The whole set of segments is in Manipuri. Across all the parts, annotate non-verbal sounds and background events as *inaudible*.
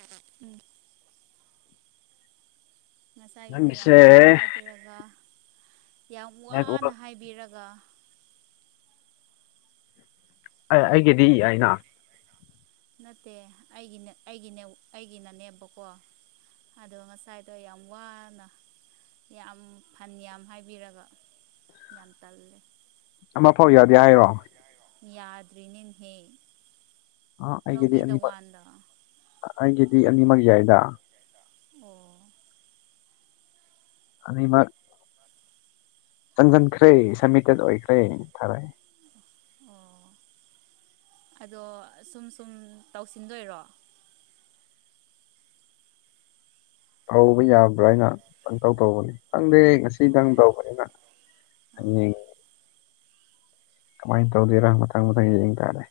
ꯑ ꯎꯝ ꯉꯁꯥꯏꯒꯤꯗ ꯌꯥꯝ ꯅꯪꯒꯤꯁꯦ ꯋꯥꯅ ꯍꯥꯏꯕꯤꯔꯒ ꯌꯥꯝ ꯋꯥꯅ ꯅꯦꯠꯋꯥꯛ ꯍꯥꯏꯕꯤꯔꯒ ꯑꯩꯒꯤꯗꯤ ꯍꯥꯏꯅ ꯅꯠꯇꯦ ꯑꯩꯒꯤꯅꯦ ꯑꯩꯒꯤꯅꯦ ꯑꯩꯒꯤꯅꯅꯦꯕꯀꯣ ꯑꯗꯣ ꯉꯁꯥꯏꯗꯣ ꯌꯥꯝ ꯋꯥꯅ ꯌꯥꯝ ꯐꯟ ꯌꯥꯝ ꯍꯥꯏꯕꯤꯔꯒ ꯌꯥꯝ ꯇꯜꯂꯦ ꯑꯃ ꯐꯥꯎ ꯌꯥꯗꯤ ꯍꯥꯏꯔꯣ ꯌꯥꯗ꯭ꯔꯤꯅꯤꯍꯦ ꯑ ꯑꯩꯒꯤꯗꯤ ꯂꯧꯕꯤꯗ ꯑꯅꯤꯃꯛ ꯋꯥꯟꯗ ꯑꯩꯒꯤꯗꯤ ꯑꯅꯤꯃꯛ ꯌꯥꯏꯗ ꯑꯣ ꯑ ꯃꯥ ꯆꯪꯁꯤꯟꯈ꯭ꯔꯦ ꯁꯃꯤꯇꯦꯠ ꯑꯣꯏꯈ꯭ꯔꯦ ꯊꯥꯔꯛꯑꯦ ꯑꯣ ꯑꯗꯣ ꯁꯨꯝ ꯁꯨꯝ ꯇꯧꯁꯤꯟꯗꯣꯏꯔꯣ ꯍꯧꯕ ꯌꯥꯕ꯭ꯔꯥ ꯍꯥꯏꯅ ꯀꯩꯅꯇꯧ ꯇꯧꯕꯅꯤ ꯈꯪꯗꯦ ꯉꯁꯤ ꯅꯪ ꯇꯧꯕꯅꯤꯅ ꯑꯣ ꯑꯗꯨ ꯀꯃꯥꯏꯅ ꯇꯧꯗꯣꯏꯔꯥ ꯃꯊꯪ ꯃꯊꯪ ꯌꯦꯡ ꯇꯥꯔꯦ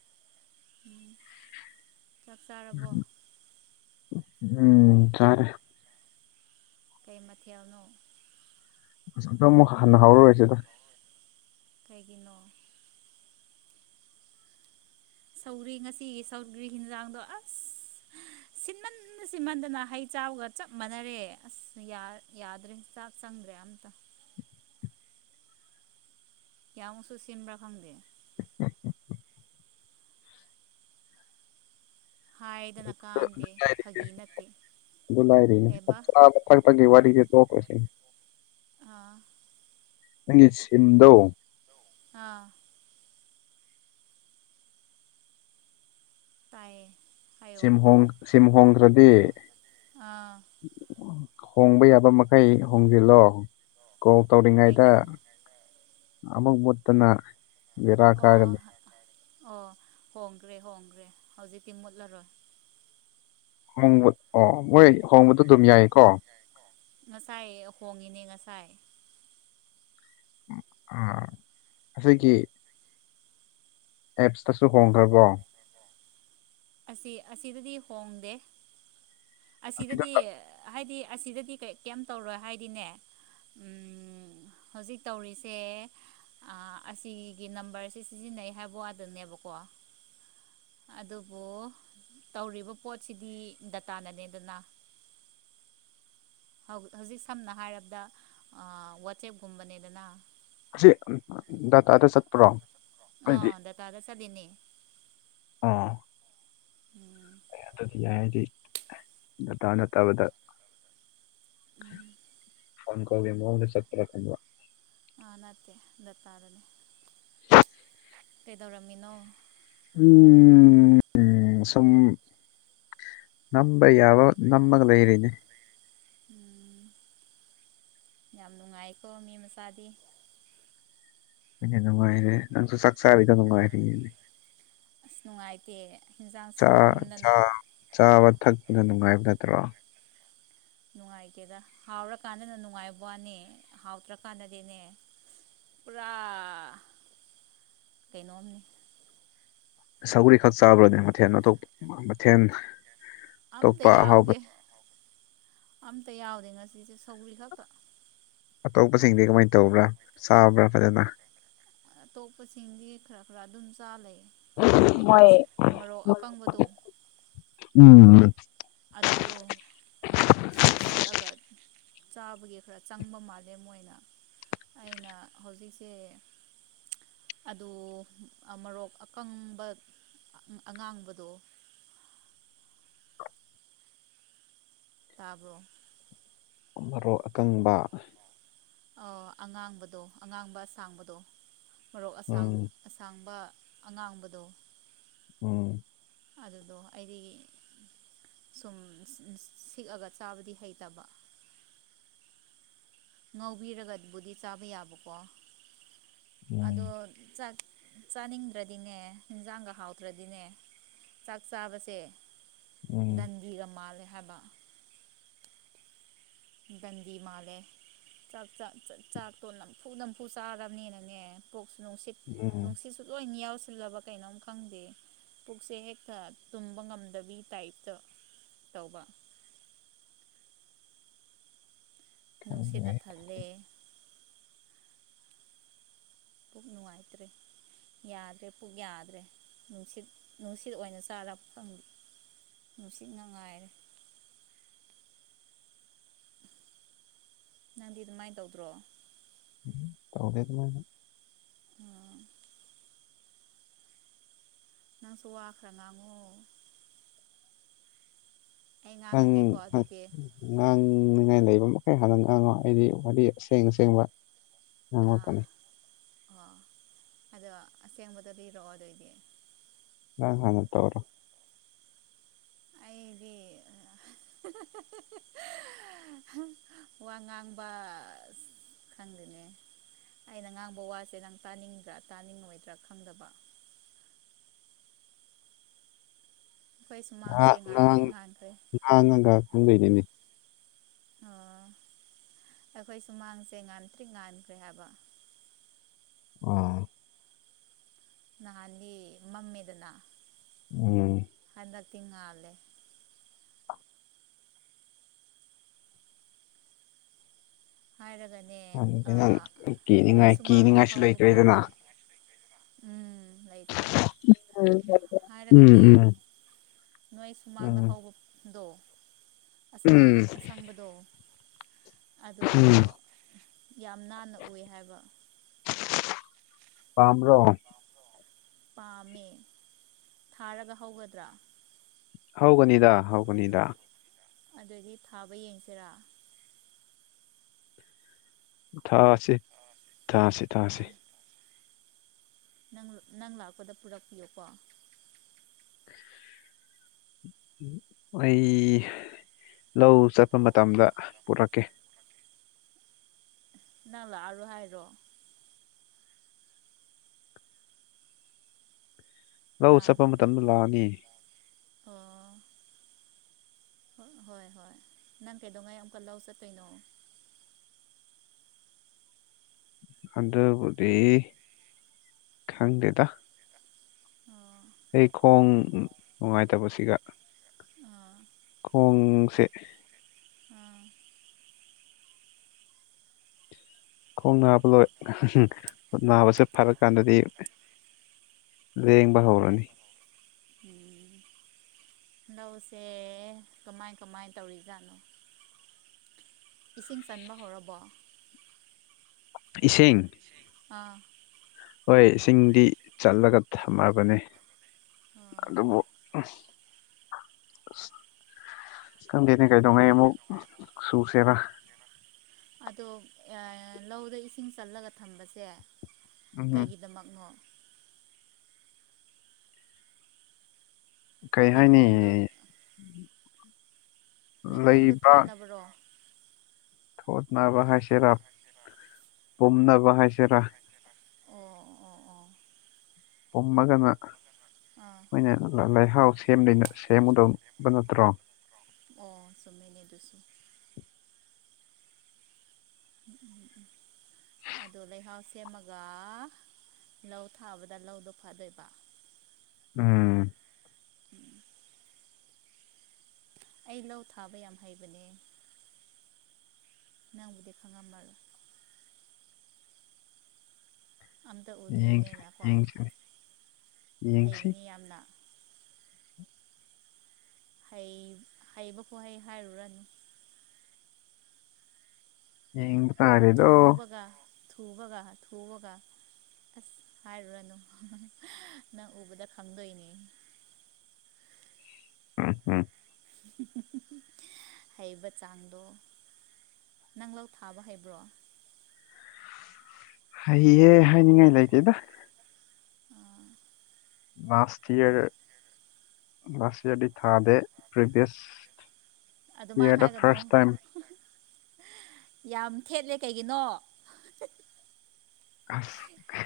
ꯎꯝ ꯆꯞ ꯆꯥꯔꯕꯣ ꯎꯝ ꯇꯥꯔꯦ ꯀꯩꯃꯊꯤꯅꯣ ꯑꯗ ꯑꯃꯨꯛ ꯍꯥꯟꯅ ꯍꯥꯎꯔꯁꯤꯦꯗ ꯂꯩꯒꯤꯅꯣ ꯁꯧꯔꯤ ꯉꯁꯤꯒꯤ ꯁꯧꯒꯔꯤ ꯌꯦꯤꯟꯖꯥꯡꯗꯣ ꯑꯁ ꯁꯤꯟꯃꯟꯗ ꯁꯤꯟꯃꯟꯗꯅ ꯍꯩ ꯆꯕꯒ ꯆꯞ ꯃꯥꯟꯅꯔꯦ ꯑꯁ ꯌꯥꯗ꯭ꯔꯦ ꯆꯥꯛ ꯆꯪꯗ꯭ꯔꯦ ꯑꯝꯇ ꯀꯌꯥꯃꯨꯛꯁꯨ ꯁꯤꯟꯕ꯭ꯔꯥ ꯈꯪꯗꯦ ꯍꯥꯏꯗꯅ ꯑꯗꯨ ꯀꯥꯟꯗꯦ ꯂꯥꯏꯔꯤ ꯐꯥꯒꯤ ꯅꯠꯇꯦ ꯁꯦꯕ ꯐ ꯄꯒꯤ ꯋꯥꯔꯤꯗꯦ ꯇꯣ ꯀꯣꯏꯁꯤ ꯑꯥ ꯅꯪꯒꯤ ꯁꯤꯝꯗꯣ ꯑꯥ ꯇꯥꯏꯌꯦ ꯍꯥꯏꯌꯣ ꯁꯤ ꯍꯣꯡ ꯁꯤꯝ ꯍꯣꯡꯈ꯭ꯔꯗꯤ ꯑꯥ ꯍꯣꯡꯕ ꯌꯥꯕ ꯃꯈꯩ ꯍꯣꯡꯖꯤꯜꯂꯣ ꯀꯣꯜ ꯇꯧꯔꯤꯉꯩꯗ ꯀꯩꯒꯤꯅꯣ ꯑꯃꯨꯛ ꯃꯨꯠꯇꯅ ꯕꯦꯔꯥ ꯑꯣ ꯀꯥꯒꯅꯤ ꯑꯣ ꯍꯣꯡꯒ꯭ꯔꯦ ꯍꯣꯡꯈ꯭ꯔꯦ ꯍꯧꯖꯤꯛꯇꯤ ꯃꯨꯠꯂꯔꯣꯏ ꯍꯣꯡꯕ ꯑꯣ ꯃꯣꯏ ꯍꯣꯡꯕꯗꯣ ꯑꯗꯨꯝ ꯌꯥꯏꯀꯣ ꯉꯁꯥꯏ ꯍꯣꯡꯉꯤꯅꯦ ꯉꯁꯥꯏ ꯑ ꯑꯁꯦꯒꯤ ꯑꯦꯞꯁꯇꯁꯨ ꯍꯣꯡꯈ꯭ꯔꯕꯣ ꯑꯁꯤ ꯑꯁꯤꯗꯗꯤ ꯍꯣꯡꯗꯦ ꯑꯁꯤꯗ ꯑꯁꯤꯗꯗꯤ ꯍꯥꯏꯗꯤ ꯑꯁꯤꯗꯗꯤ ꯀꯩꯝ ꯇꯧꯔꯣꯏ ꯍꯥꯏꯗꯤꯅꯦ ꯍꯧꯖꯤꯛ ꯇꯧꯔꯤꯁꯦ ꯑꯁꯤꯒꯤ ꯅꯝꯕꯔꯁꯦ ꯁꯤꯖꯤꯟꯅꯩ ꯍꯥꯏꯕ ꯋꯥꯗꯅꯦꯕꯀꯣ ꯑꯗꯨ ꯑꯣꯕꯣ ꯇꯧꯔꯤꯕ ꯄꯣꯠꯁꯤꯗꯤ ꯗꯇꯥꯅꯅꯦꯗꯅ ꯍꯧꯖꯤꯛ ꯁꯝꯅ ꯍꯥꯏꯔꯕꯗ ꯋꯥꯆꯦꯞꯀꯨꯝꯕꯅꯦꯗꯅ ꯁꯤ ꯗꯗꯥꯇꯥꯗ ꯆꯠꯄ꯭ꯔꯣ ꯑꯩꯗꯤ ꯑꯗ ꯇꯥꯗ ꯆꯗꯤꯅꯤ ꯑꯣ ꯎꯝ ꯑꯗꯨꯗꯤ ꯌꯥꯏ ꯍꯥꯏꯗꯤ ꯗꯇꯥ ꯅꯠꯇꯕꯗ ꯎꯝ ꯐꯣꯟ ꯀ ꯍꯣꯦ ꯃ ꯆꯠꯄꯔꯛ ꯀꯟꯕ ꯑꯥ ꯅꯠꯇꯦ ꯗꯠꯇꯥꯔꯅꯤ ꯀꯩꯗꯧꯔꯝꯃꯤꯅꯣ ꯎꯝ ꯁꯝ ꯅꯝꯕ ꯌꯥꯕ ꯅꯃꯒ ꯂꯩ ꯏꯔꯤꯅꯦ ꯎꯝ ꯌꯥꯝ ꯅꯨꯡꯉꯥꯏꯀꯣ ꯃꯤ ꯃꯆꯥꯗꯤ ꯑꯗꯨꯅꯨꯡꯉꯥꯏꯔꯦ ꯅꯡꯁꯨ ꯆꯥꯛꯆꯥꯔꯤꯗꯣ ꯅꯨꯡꯉꯥꯏꯔꯤꯅꯤ ꯑꯁ ꯅꯨꯡꯉꯥꯏꯇꯦ ꯌꯦꯟꯖꯥꯡ ꯆꯥ ꯁꯤꯟꯃꯟꯗꯅ ꯆꯥꯕ ꯊꯛꯄꯗ ꯅꯨꯡꯉꯥꯏꯕ ꯅꯠꯇ꯭ꯔꯣ ꯅꯨꯡꯉꯥꯏꯇꯦꯗ ꯍꯥꯎꯔꯀꯥꯟꯗꯅ ꯅꯨꯡꯉꯥꯏꯕꯅꯤ ꯍꯥꯎꯇ꯭ꯔꯀꯥꯟꯗꯗꯤꯅꯦ ꯄꯨꯔꯥ ꯀꯩꯅꯣꯝꯅꯤ ꯁꯒꯔꯤ ꯈꯛ ꯆꯥꯕ꯭ꯔꯅꯦ ꯃꯊꯦꯜ ꯑꯇꯣꯞꯄ ꯃꯊꯦꯜ ꯑꯝꯇ ꯑꯇꯣꯞꯄ ꯑꯍꯥꯎꯕ ꯌꯥꯎꯗꯦ ꯑꯝꯇ ꯌꯥꯎꯗꯦ ꯉꯁꯤꯁꯦ ꯁꯧꯒ꯭ꯔꯤ ꯈꯛꯇ ꯑꯇꯣꯞꯄꯁꯤꯡꯗꯤ ꯀꯃꯥꯏꯅ ꯇꯧꯕ꯭ꯔꯥ ꯆꯥꯕ꯭ꯔꯥ ꯐꯖꯅ ꯑꯇꯣꯞꯄꯁꯤꯡꯗꯤ ꯈꯔ-ꯈꯔ ꯑꯗꯨꯝ ꯆꯥ꯭ꯔꯂꯩ ꯃꯣꯏ ꯃꯔꯣꯛ ꯑꯀꯪꯕꯗꯣ ꯎꯝ ꯑꯗꯨꯗꯣ ꯁꯤꯛ ꯁꯤꯛꯑꯒ ꯆꯥꯕꯒꯤ ꯈꯔ ꯆꯪꯕ ꯃꯥꯜꯂꯦ ꯃꯣꯏꯅ ꯑꯩꯅ ꯍꯣꯖꯤꯁꯦ ꯑꯗꯨ ꯃꯣꯔꯣꯛ ꯑꯀꯪꯕ ꯑꯉꯥꯡꯕꯗꯣ ꯇꯥꯕ꯭ꯔꯣ ꯃꯔꯣꯛ ꯑꯀꯪꯕ ꯑ ꯑꯉꯥꯡꯕꯗꯣ ꯑꯉꯥꯡꯕ ꯑꯁꯥꯡꯕꯗꯣ ꯃꯔꯣꯛ ꯑꯁꯥꯡ ꯎꯝ ꯑꯁꯥꯡꯕ ꯑꯉꯥꯡꯕꯗꯣ ꯎꯝ ꯑꯗꯨꯗꯣ ꯑꯩꯗꯤ ꯁꯨꯝ ꯁꯤꯛꯑꯒ ꯆꯥꯕꯗꯤ ꯍꯩꯇꯕ ꯉꯧꯕꯤꯔꯒꯕꯨꯗꯤ ꯆꯥꯕ ꯌꯥꯕꯀꯣ ꯎꯝ ꯑꯗꯣ ꯆꯥꯛ ꯆꯥꯅꯤꯡꯗ꯭ꯔꯗꯤꯅꯦ ꯏꯟꯖꯥꯡꯒ ꯍꯥꯎꯇ꯭ꯔꯗꯤꯅꯦ ꯆꯥꯛ ꯆꯥꯕꯁꯦ ꯎꯝ ꯗꯟꯒꯤꯒ ꯃꯥꯜꯂꯦ ꯍꯥꯏꯕ ꯗꯟꯗꯤ ꯃꯥꯜꯂꯦ ꯆꯥꯛ-ꯆꯥꯛ-ꯆꯥꯛꯇꯣ ꯅꯝꯐꯨ-ꯅꯝꯐꯨ ꯆꯥꯔꯕꯅꯤꯅꯅꯦ ꯄꯣꯛꯁꯨ ꯅꯨꯡꯁꯤꯠ ꯎꯝ ꯅꯨꯡꯁꯤꯠꯁꯨ ꯂꯣꯏꯅ ꯌꯥꯎꯁꯤꯜꯂꯕ ꯀꯩꯅꯣꯝ ꯈꯪꯗꯦ ꯄꯨꯛꯁꯦ ꯍꯦꯛꯇ ꯇꯨꯝꯕ ꯉꯝꯗꯕꯤ ꯇꯥꯏꯞꯇ ꯇꯧꯕ ꯅꯨꯡꯁꯤꯠꯅ ꯈꯪꯗ꯭ꯔꯦ ꯊꯜꯂꯦ ꯄꯨꯛ ꯅꯨꯡꯉꯥꯏꯇ꯭ꯔꯦ ꯌꯥꯗ꯭ꯔꯦ ꯄꯨꯛ ꯌꯥꯗ꯭ꯔꯦ ꯅꯨꯡꯁꯤꯠ-ꯅꯨꯡꯁꯤꯠ ꯑꯣꯏꯅ ꯆꯥꯔꯛ ꯅꯨꯡꯁꯤꯠꯅ ꯉꯥꯏꯔꯦ ꯅꯪꯗꯤ ꯑꯗꯨꯃꯥꯏꯅ ꯇꯧꯗ꯭ꯔꯣ ꯇꯧꯗꯦ ꯑꯗꯨꯃꯏꯅ ꯎꯝ ꯅꯪꯁꯨ ꯋꯥ ꯈꯔ ꯉꯥꯡꯉꯣ ꯑꯩ ꯑꯪ ꯉꯥꯡꯉꯒꯦꯀꯣ ꯑꯗꯨꯏꯗꯤ ꯉꯥꯡꯅꯤꯉꯥꯏ ꯂꯩꯕ ꯃꯈꯩ ꯍꯥꯟꯅ ꯉꯥꯡꯉꯣ ꯑꯩꯗꯤ ꯋꯥꯔꯤ ꯑꯁꯦꯡ ꯑꯁꯦꯡꯕ ꯑꯥ ꯉꯥꯡꯂꯛꯀꯅꯤ ꯑꯣ ꯑꯗꯣ ꯑꯁꯦꯡꯕꯗꯣ ꯂꯤꯔꯛꯑꯣ ꯑꯗꯨꯑꯣꯏꯗꯤ ꯅꯡꯍꯟꯅ ꯇꯧꯔꯣ ꯑꯩꯗꯤ ꯋꯥ ꯉꯥꯡꯕ ꯈꯪꯗꯦꯅꯦ ꯑꯩꯅ ꯉꯥꯡꯕ ꯋꯥꯁꯦ ꯅꯪ ꯇꯥꯅꯤꯡꯗ꯭ꯔꯥ ꯆꯥꯅꯤꯡꯉꯣꯏꯗ꯭ꯔꯥ ꯈꯪꯗꯕ ꯑꯩꯈꯣꯏ ꯁꯨꯃꯥꯡꯁꯦ ꯉꯥꯡ ꯉꯥꯟꯇ꯭ꯔꯤ ꯉꯥꯡ ꯉꯥꯟꯈ꯭ꯔꯦ ꯉꯥꯡꯉꯒ ꯈꯪꯗꯣꯏꯅꯤꯅꯦ ꯑꯣ ꯑꯩꯈꯣꯏ ꯁꯨꯃꯥꯡꯁꯦ ꯉꯥꯟꯇ꯭ꯔꯤ ꯉꯥꯟꯈ꯭ꯔꯦ ꯍꯥꯏꯕ ꯑꯣ ꯅꯍꯥꯟꯗꯤ ꯃꯝꯃꯦꯗꯅ ꯎꯝ ꯍꯟꯗꯛꯇꯤ ꯉꯥꯜꯂꯦ ꯍꯥꯏꯔꯒꯅꯦ ꯑꯗꯨꯗꯤ ꯅꯪ ꯅꯣꯏ ꯀꯤꯅꯤꯡꯉꯥꯏ ꯁꯨꯃꯥꯡꯗ ꯀꯤꯅꯤꯡꯉꯥꯏꯁꯨ ꯍꯧꯕ ꯂꯩꯇ꯭ꯔꯦꯗꯅ ꯄꯣꯠꯇꯣ ꯎꯝ ꯂꯩꯇ꯭ꯔꯦ ꯎꯝ ꯎꯝ ꯍꯥꯏꯔꯒꯅꯦ ꯎꯝ ꯅꯣꯏ ꯁꯨꯃꯥꯡꯗ ꯎꯝ ꯍꯧꯕꯗꯣ ꯑꯁꯥꯡ ꯎꯝ ꯑꯁꯪꯕꯗꯣ ꯑꯗꯨꯗꯣ ꯎꯝ ꯌꯥꯝ ꯅꯥꯟꯅ ꯑꯣꯏ ꯍꯥꯏꯕ ꯄꯥꯝꯕꯔꯣ ꯄꯥꯝꯃꯦ ꯊꯥꯔꯒ ꯍꯧꯒꯗ꯭ꯔꯥ ꯍꯧꯒꯅꯤꯗ ꯍꯧꯒꯅꯤꯗ ꯑꯗꯨꯑꯣꯏꯗꯤ ꯊꯥꯕ ꯌꯦꯡꯁꯤꯔꯥ ꯊꯥꯁꯤ ꯊꯥꯁꯤ ꯊꯥꯁꯤ ꯊꯥꯏ ꯅꯪ ꯅꯪ ꯂꯥꯛꯄꯗ ꯄꯨꯔꯛꯄꯤꯌꯨ ꯀꯣ ꯑꯩ ꯂꯧ ꯆꯠꯄ ꯃꯇꯝꯗ ꯄꯨꯔꯛꯀꯦ ꯅꯪ ꯂꯥꯛ ꯑꯔꯣꯢ ꯍꯥꯏꯥꯔꯣ ꯂꯧ ꯍꯥ ꯆꯠꯄ ꯃꯇꯝꯗ ꯂꯥꯛꯑꯒꯦ ꯑꯣ ꯍꯣꯏ ꯍꯣꯏ ꯍꯣꯏ ꯅꯪ ꯀꯩꯗꯧꯉꯩ ꯑꯃꯨꯛꯀ ꯂꯧ ꯆꯠꯇꯣꯏꯅꯣ ꯍꯟꯗꯕꯨꯗꯤ ꯈꯪꯗꯦꯗ ꯑꯣ ꯑꯩ ꯈꯣꯡ ꯅꯨꯡꯉꯥꯏꯇꯕꯁꯤꯒ ꯑꯥ ꯄꯣꯡꯁꯦ ꯑꯥ ꯈꯣꯡ ꯅꯥꯕ ꯂꯣꯏ ꯅꯥꯕꯁꯦ ꯐꯔ ꯀꯥꯟꯗꯗꯤ ꯂꯦꯡꯕ ꯍꯧꯔꯅꯤ ꯎꯝ ꯂꯧꯁꯦ ꯀꯃꯥꯏ ꯀꯃꯥꯏ ꯇꯧꯔꯤꯖꯥꯠꯅꯣ ꯏꯁꯤꯡ ꯆꯟꯕ ꯍꯧꯔꯕꯣ ꯏꯁꯤꯡ ꯑꯥ ꯍꯣꯏ ꯏꯁꯤꯡꯗꯤ ꯆꯠꯂꯒ ꯊꯝꯃꯕꯅꯤ ꯑꯥ ꯑꯗꯨꯕꯨ ꯎꯝ ꯈꯪꯘꯦꯅꯦ ꯀꯩꯗꯧꯉꯥꯏꯃꯨꯛ ꯁꯨꯁꯦꯔ ꯑꯗꯣ ꯂꯧꯗ ꯏꯁꯤꯡ ꯆꯠꯂꯒ ꯊꯝꯕꯁꯦ ꯎꯝ ꯀꯩꯒꯤꯗꯃꯛꯅꯣ ꯀꯔꯤ ꯍꯥꯏꯅꯤ ꯂꯩꯈꯣꯝꯗꯣ ꯂꯩꯈꯣꯝꯗ ꯂꯩꯕ ꯊꯣꯠꯅꯕꯔꯣ ꯊꯣꯠꯅꯕ ꯑꯥ ꯍꯥꯏꯁꯤꯔꯥ ꯄꯨꯝꯅꯕ ꯍꯥꯏꯁꯤꯔꯥ ꯎ ꯎꯥ ꯎꯝ ꯄꯨꯝꯃꯒꯅ ꯑꯥ ꯑꯩꯈꯣꯏꯅ ꯂꯩꯍꯥꯎ ꯁꯦꯝ ꯁꯦꯝꯒꯗꯕ ꯅꯠꯇ꯭ꯔꯣ ꯑꯣ ꯆꯨꯝꯃꯦꯅꯦ ꯑꯗꯨꯁꯨ ꯎꯝ ꯎꯝ ꯎꯝ ꯎꯝ ꯑꯗꯣ ꯂꯩꯍꯥꯎ ꯁꯦꯝꯃꯒ ꯂꯧ ꯊꯥꯕꯗ ꯂꯧꯗꯣ ꯐꯗꯣꯏꯕ ꯎꯝ ꯑꯩ ꯂꯧ ꯊꯥꯕ ꯌꯥꯝ ꯍꯩꯕꯅꯦ ꯅꯪꯕꯨꯗꯤ ꯈꯪꯉꯝꯃꯔꯣꯏ ꯑꯝꯇ ꯌꯦꯡꯁꯤ ꯎꯗ꯭ꯔꯤꯕꯅꯤꯅꯀꯣ ꯌꯦꯡꯁꯤ ꯌꯦꯡꯁꯤ ꯍꯩꯕꯅꯤ ꯌꯥꯝꯅ ꯍꯩ ꯍꯩꯕꯀꯣ ꯍꯩ ꯍꯥꯏꯔꯨꯔꯅꯨ *unintelligible* ꯊꯨꯕꯒ ꯊꯨꯕꯒ ꯊꯨꯕꯒ ꯑꯁ ꯍꯥꯏꯔꯨꯔꯅꯨ ꯅꯪ ꯎꯕꯗ ꯈꯪꯗꯣꯏꯅꯦ ꯎꯝ ꯎꯝ ꯍꯩꯕ ꯆꯥꯡꯗꯣ ꯅꯪꯂꯧ ꯊꯥꯕ ꯍꯩꯕ꯭ꯔꯣ ꯍꯩꯌꯦ ꯍꯥꯏꯅꯤꯡꯉꯥꯏ ꯂꯩꯇꯦꯗ ꯑꯥ ꯃꯥꯁꯊꯤꯌꯔꯔ ꯂꯥꯁ ꯏꯌꯔꯗꯤ ꯊꯥꯗꯦ ꯄ꯭ꯔꯦꯕꯤꯌꯁ ꯑꯗꯨꯃꯥꯏ ꯍꯥꯏꯒꯅꯨ ꯌꯥꯝ ꯊꯦꯠꯂꯦ ꯀꯩꯒꯤꯅꯣ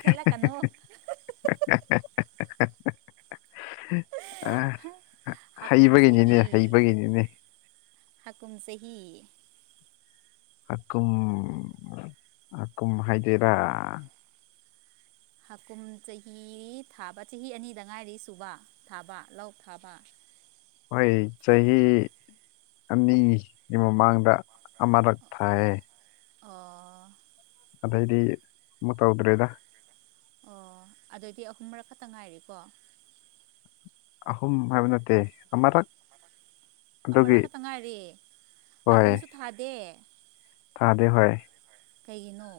ꯊꯦꯠꯂꯛꯀꯅꯨ ꯑ ꯍꯥꯀꯨꯝ ꯆꯍꯤ ꯍꯩꯕꯒꯤꯅꯤꯅꯦ ꯍꯩꯕꯒꯤꯅꯤꯅꯦ ꯍꯥꯀꯨꯝ ꯆꯍꯤ ꯑꯀꯝ ꯍꯀꯨꯝ ꯍꯥꯏꯗꯦꯔꯥ ꯍꯥꯀꯨꯝ ꯆꯍꯤ ꯊꯥꯕ ꯆꯍꯤ ꯑꯅꯤꯗ ꯉꯥꯏꯔꯤ ꯁꯨꯕ ꯊꯥꯕ ꯂꯧ ꯊꯥꯕ ꯍꯣꯏ ꯆꯍꯤ ꯑꯅꯤꯒꯤ ꯃꯃꯥꯡꯗ ꯑꯃꯔꯛ ꯊꯥꯏꯌꯦ ꯑꯣ ꯑꯗꯩꯗꯤ ꯑꯃꯨ ꯇꯧꯗ꯭ꯔꯦꯗ ꯑꯣ ꯑꯗꯨꯗꯤ ꯑꯍꯨꯝ ꯃꯔꯛ ꯈꯛꯇ ꯉꯥꯏꯔꯤꯀꯣ ꯑꯍꯨꯝ ꯍꯥꯏꯕ ꯅꯠꯇꯦ ꯑꯃꯥꯔꯛ ꯑꯃꯔꯛ ꯈꯛꯇ ꯉꯥꯏꯔꯤ ꯍꯣꯏ ꯍꯥꯀꯨꯝꯁꯨ ꯊꯥꯗꯦ ꯊꯥꯗꯦ ꯍꯣꯏ ꯀꯩꯒꯤꯅꯣ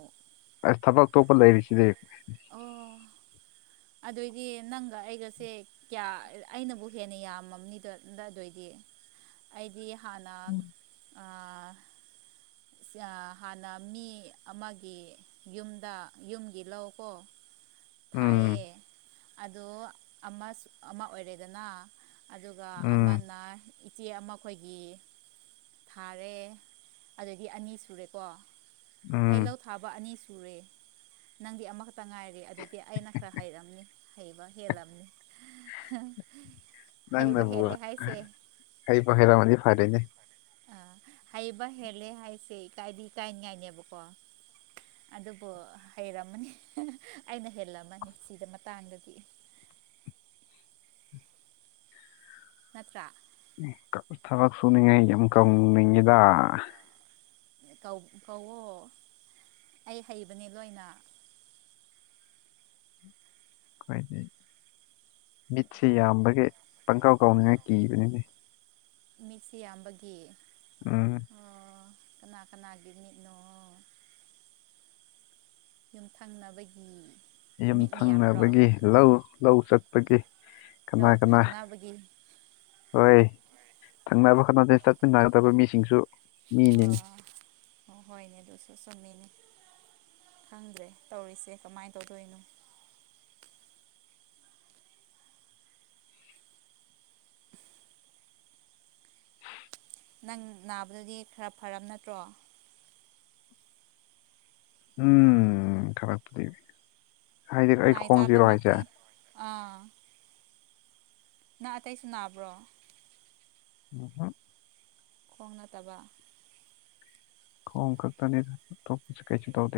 ꯑꯁ ꯊꯕꯛ ꯑꯇꯣꯞꯄ ꯂꯩꯔꯤꯁꯤꯗꯤ ꯑꯣ ꯑꯗꯨꯏꯗꯤ ꯅꯪꯒ ꯑꯩꯒꯁꯦ ꯀꯌꯥ ꯑꯩꯅꯕꯨ ꯍꯦꯟꯅ ꯌꯥꯝꯃꯕꯅꯤꯗ ꯑꯗꯨꯑꯣꯏꯗꯤ ꯑꯩꯗꯤ ꯍꯥꯟꯅ ꯍꯥꯟꯅ ꯃꯤ ꯑꯃꯒꯤ ꯌꯨꯝꯗ ꯌꯨꯝꯒꯤ ꯂꯧꯀꯣ ꯎꯝ ꯊꯥꯏꯌꯦ ꯑꯗꯣ ꯑꯃꯁꯨ ꯑꯃ ꯑꯣꯏꯔꯦꯗꯅ ꯑꯗꯨꯒ ꯎꯝ ꯑꯃꯅ ꯏꯆꯦ ꯑꯃꯈꯣꯏꯒꯤ ꯊꯥꯔꯦ ꯑꯗꯒꯤ ꯑꯅꯤ ꯁꯨꯔꯦꯀꯣ ꯎꯝ ꯑꯩ ꯂꯧ ꯊꯥꯕ ꯑꯅꯤ ꯁꯨꯔꯦ ꯅꯪꯗꯤ ꯑꯃꯈꯛꯇ ꯉꯥꯏꯔꯦ ꯑꯗꯨꯏꯗꯤ ꯑꯩꯅ ꯈꯔ ꯍꯩꯔꯝꯅꯤ ꯍꯩꯕ ꯍꯦꯜꯂꯝꯅꯤ *inaudible* ꯅꯪꯅꯕꯨ ꯍꯦꯜꯂꯦ ꯍꯥꯏꯁꯦ ꯍꯩꯕꯨ ꯍꯩꯔꯝꯃꯗꯤ ꯐꯔꯦꯅꯦ ꯑꯥ ꯍ‌ꯩꯕ ꯍꯦꯜꯂꯦ ꯍꯥꯏꯁꯦ ꯏꯀꯥꯏꯗꯤ ꯏꯀꯥꯏꯅꯤꯉꯥꯏꯅꯦꯕꯀꯣ ꯑꯗꯨꯕꯨ ꯍꯩꯔꯝꯃꯅꯤ ꯑꯩꯅ ꯍꯦꯜꯂꯝꯃꯅꯤ ꯁꯤꯗ ꯃꯇꯥꯡꯗꯗꯤ ꯅꯠꯇ꯭ꯔꯥ ꯊꯕꯛ ꯁꯨꯅꯤꯡꯉꯥꯏ ꯌꯥꯝ ꯀꯧꯅꯤꯡꯉꯤꯗ ꯀꯧ ꯀꯧꯋꯣ ꯑꯩ ꯍꯩꯕꯅꯤ ꯂꯣꯏꯅ ꯑꯈꯣꯏꯗꯤ ꯃꯤꯠꯁꯦ ꯌꯥꯝꯕꯒꯤ ꯄꯪꯀꯥꯎ ꯀꯥꯎꯅꯦꯅ ꯀꯤꯕꯅꯤꯅꯦ ꯫ ꯃꯤꯠꯁꯦ ꯌꯥꯝꯕꯒꯤ ꯎꯝ ꯑꯣ ꯀꯅꯥ ꯀꯅꯥꯒꯤ ꯃꯤꯠꯅꯣ ꯌꯨꯝ ꯊꯪꯅꯕꯒꯤ ꯃꯤꯠ ꯃꯌꯥꯝꯔꯣ ꯌꯨꯝꯊꯪꯅꯕꯒꯤ ꯂꯧ ꯂꯧ ꯆꯠꯄꯒꯤ ꯀꯅꯥ ꯂꯧ ꯀꯅꯥ ꯫ ꯊꯪꯅꯕꯒꯤ ꯍꯣꯏ ꯊꯪꯅꯕ ꯈꯠꯅꯗꯅ ꯆꯠꯃꯤꯟꯅꯒꯗꯕ ꯃꯤꯁꯤꯡꯁꯨ ꯍꯣ ꯃꯤꯅꯤꯅꯦ ꯑꯣ ꯍꯣꯏꯅꯦ ꯑꯗꯨꯁꯨ ꯆꯨꯝꯃꯤꯅꯦ ꯈꯪꯗ꯭ꯔꯦ ꯇꯧꯔꯤꯁꯦ ꯀꯃꯥꯏꯅ ꯇꯧꯗꯣꯏꯅꯣ ꯫ ꯅꯪ ꯅꯥꯕꯗꯗꯤ ꯈꯔ ꯐꯔꯕ ꯅꯠꯇ꯭ꯔꯣ ꯎꯝ *unintelligible* ꯍꯥꯏꯗꯤ ꯑꯩ ꯅꯥꯏ ꯈꯣꯡꯁꯤꯔꯣ ꯍꯥꯏꯁꯦ ꯆꯥꯕꯃꯛꯇꯤ ꯫ ꯑꯥ ꯅꯥ ꯑꯇꯩꯁꯨ ꯅꯥꯕ꯭ꯔꯣ ꯎꯝ ꯈꯣꯡ ꯅꯠꯇꯕ ꯈꯣꯡ ꯈꯛꯇꯅꯤꯗ ꯀꯩꯁꯨ ꯇꯧꯗꯦ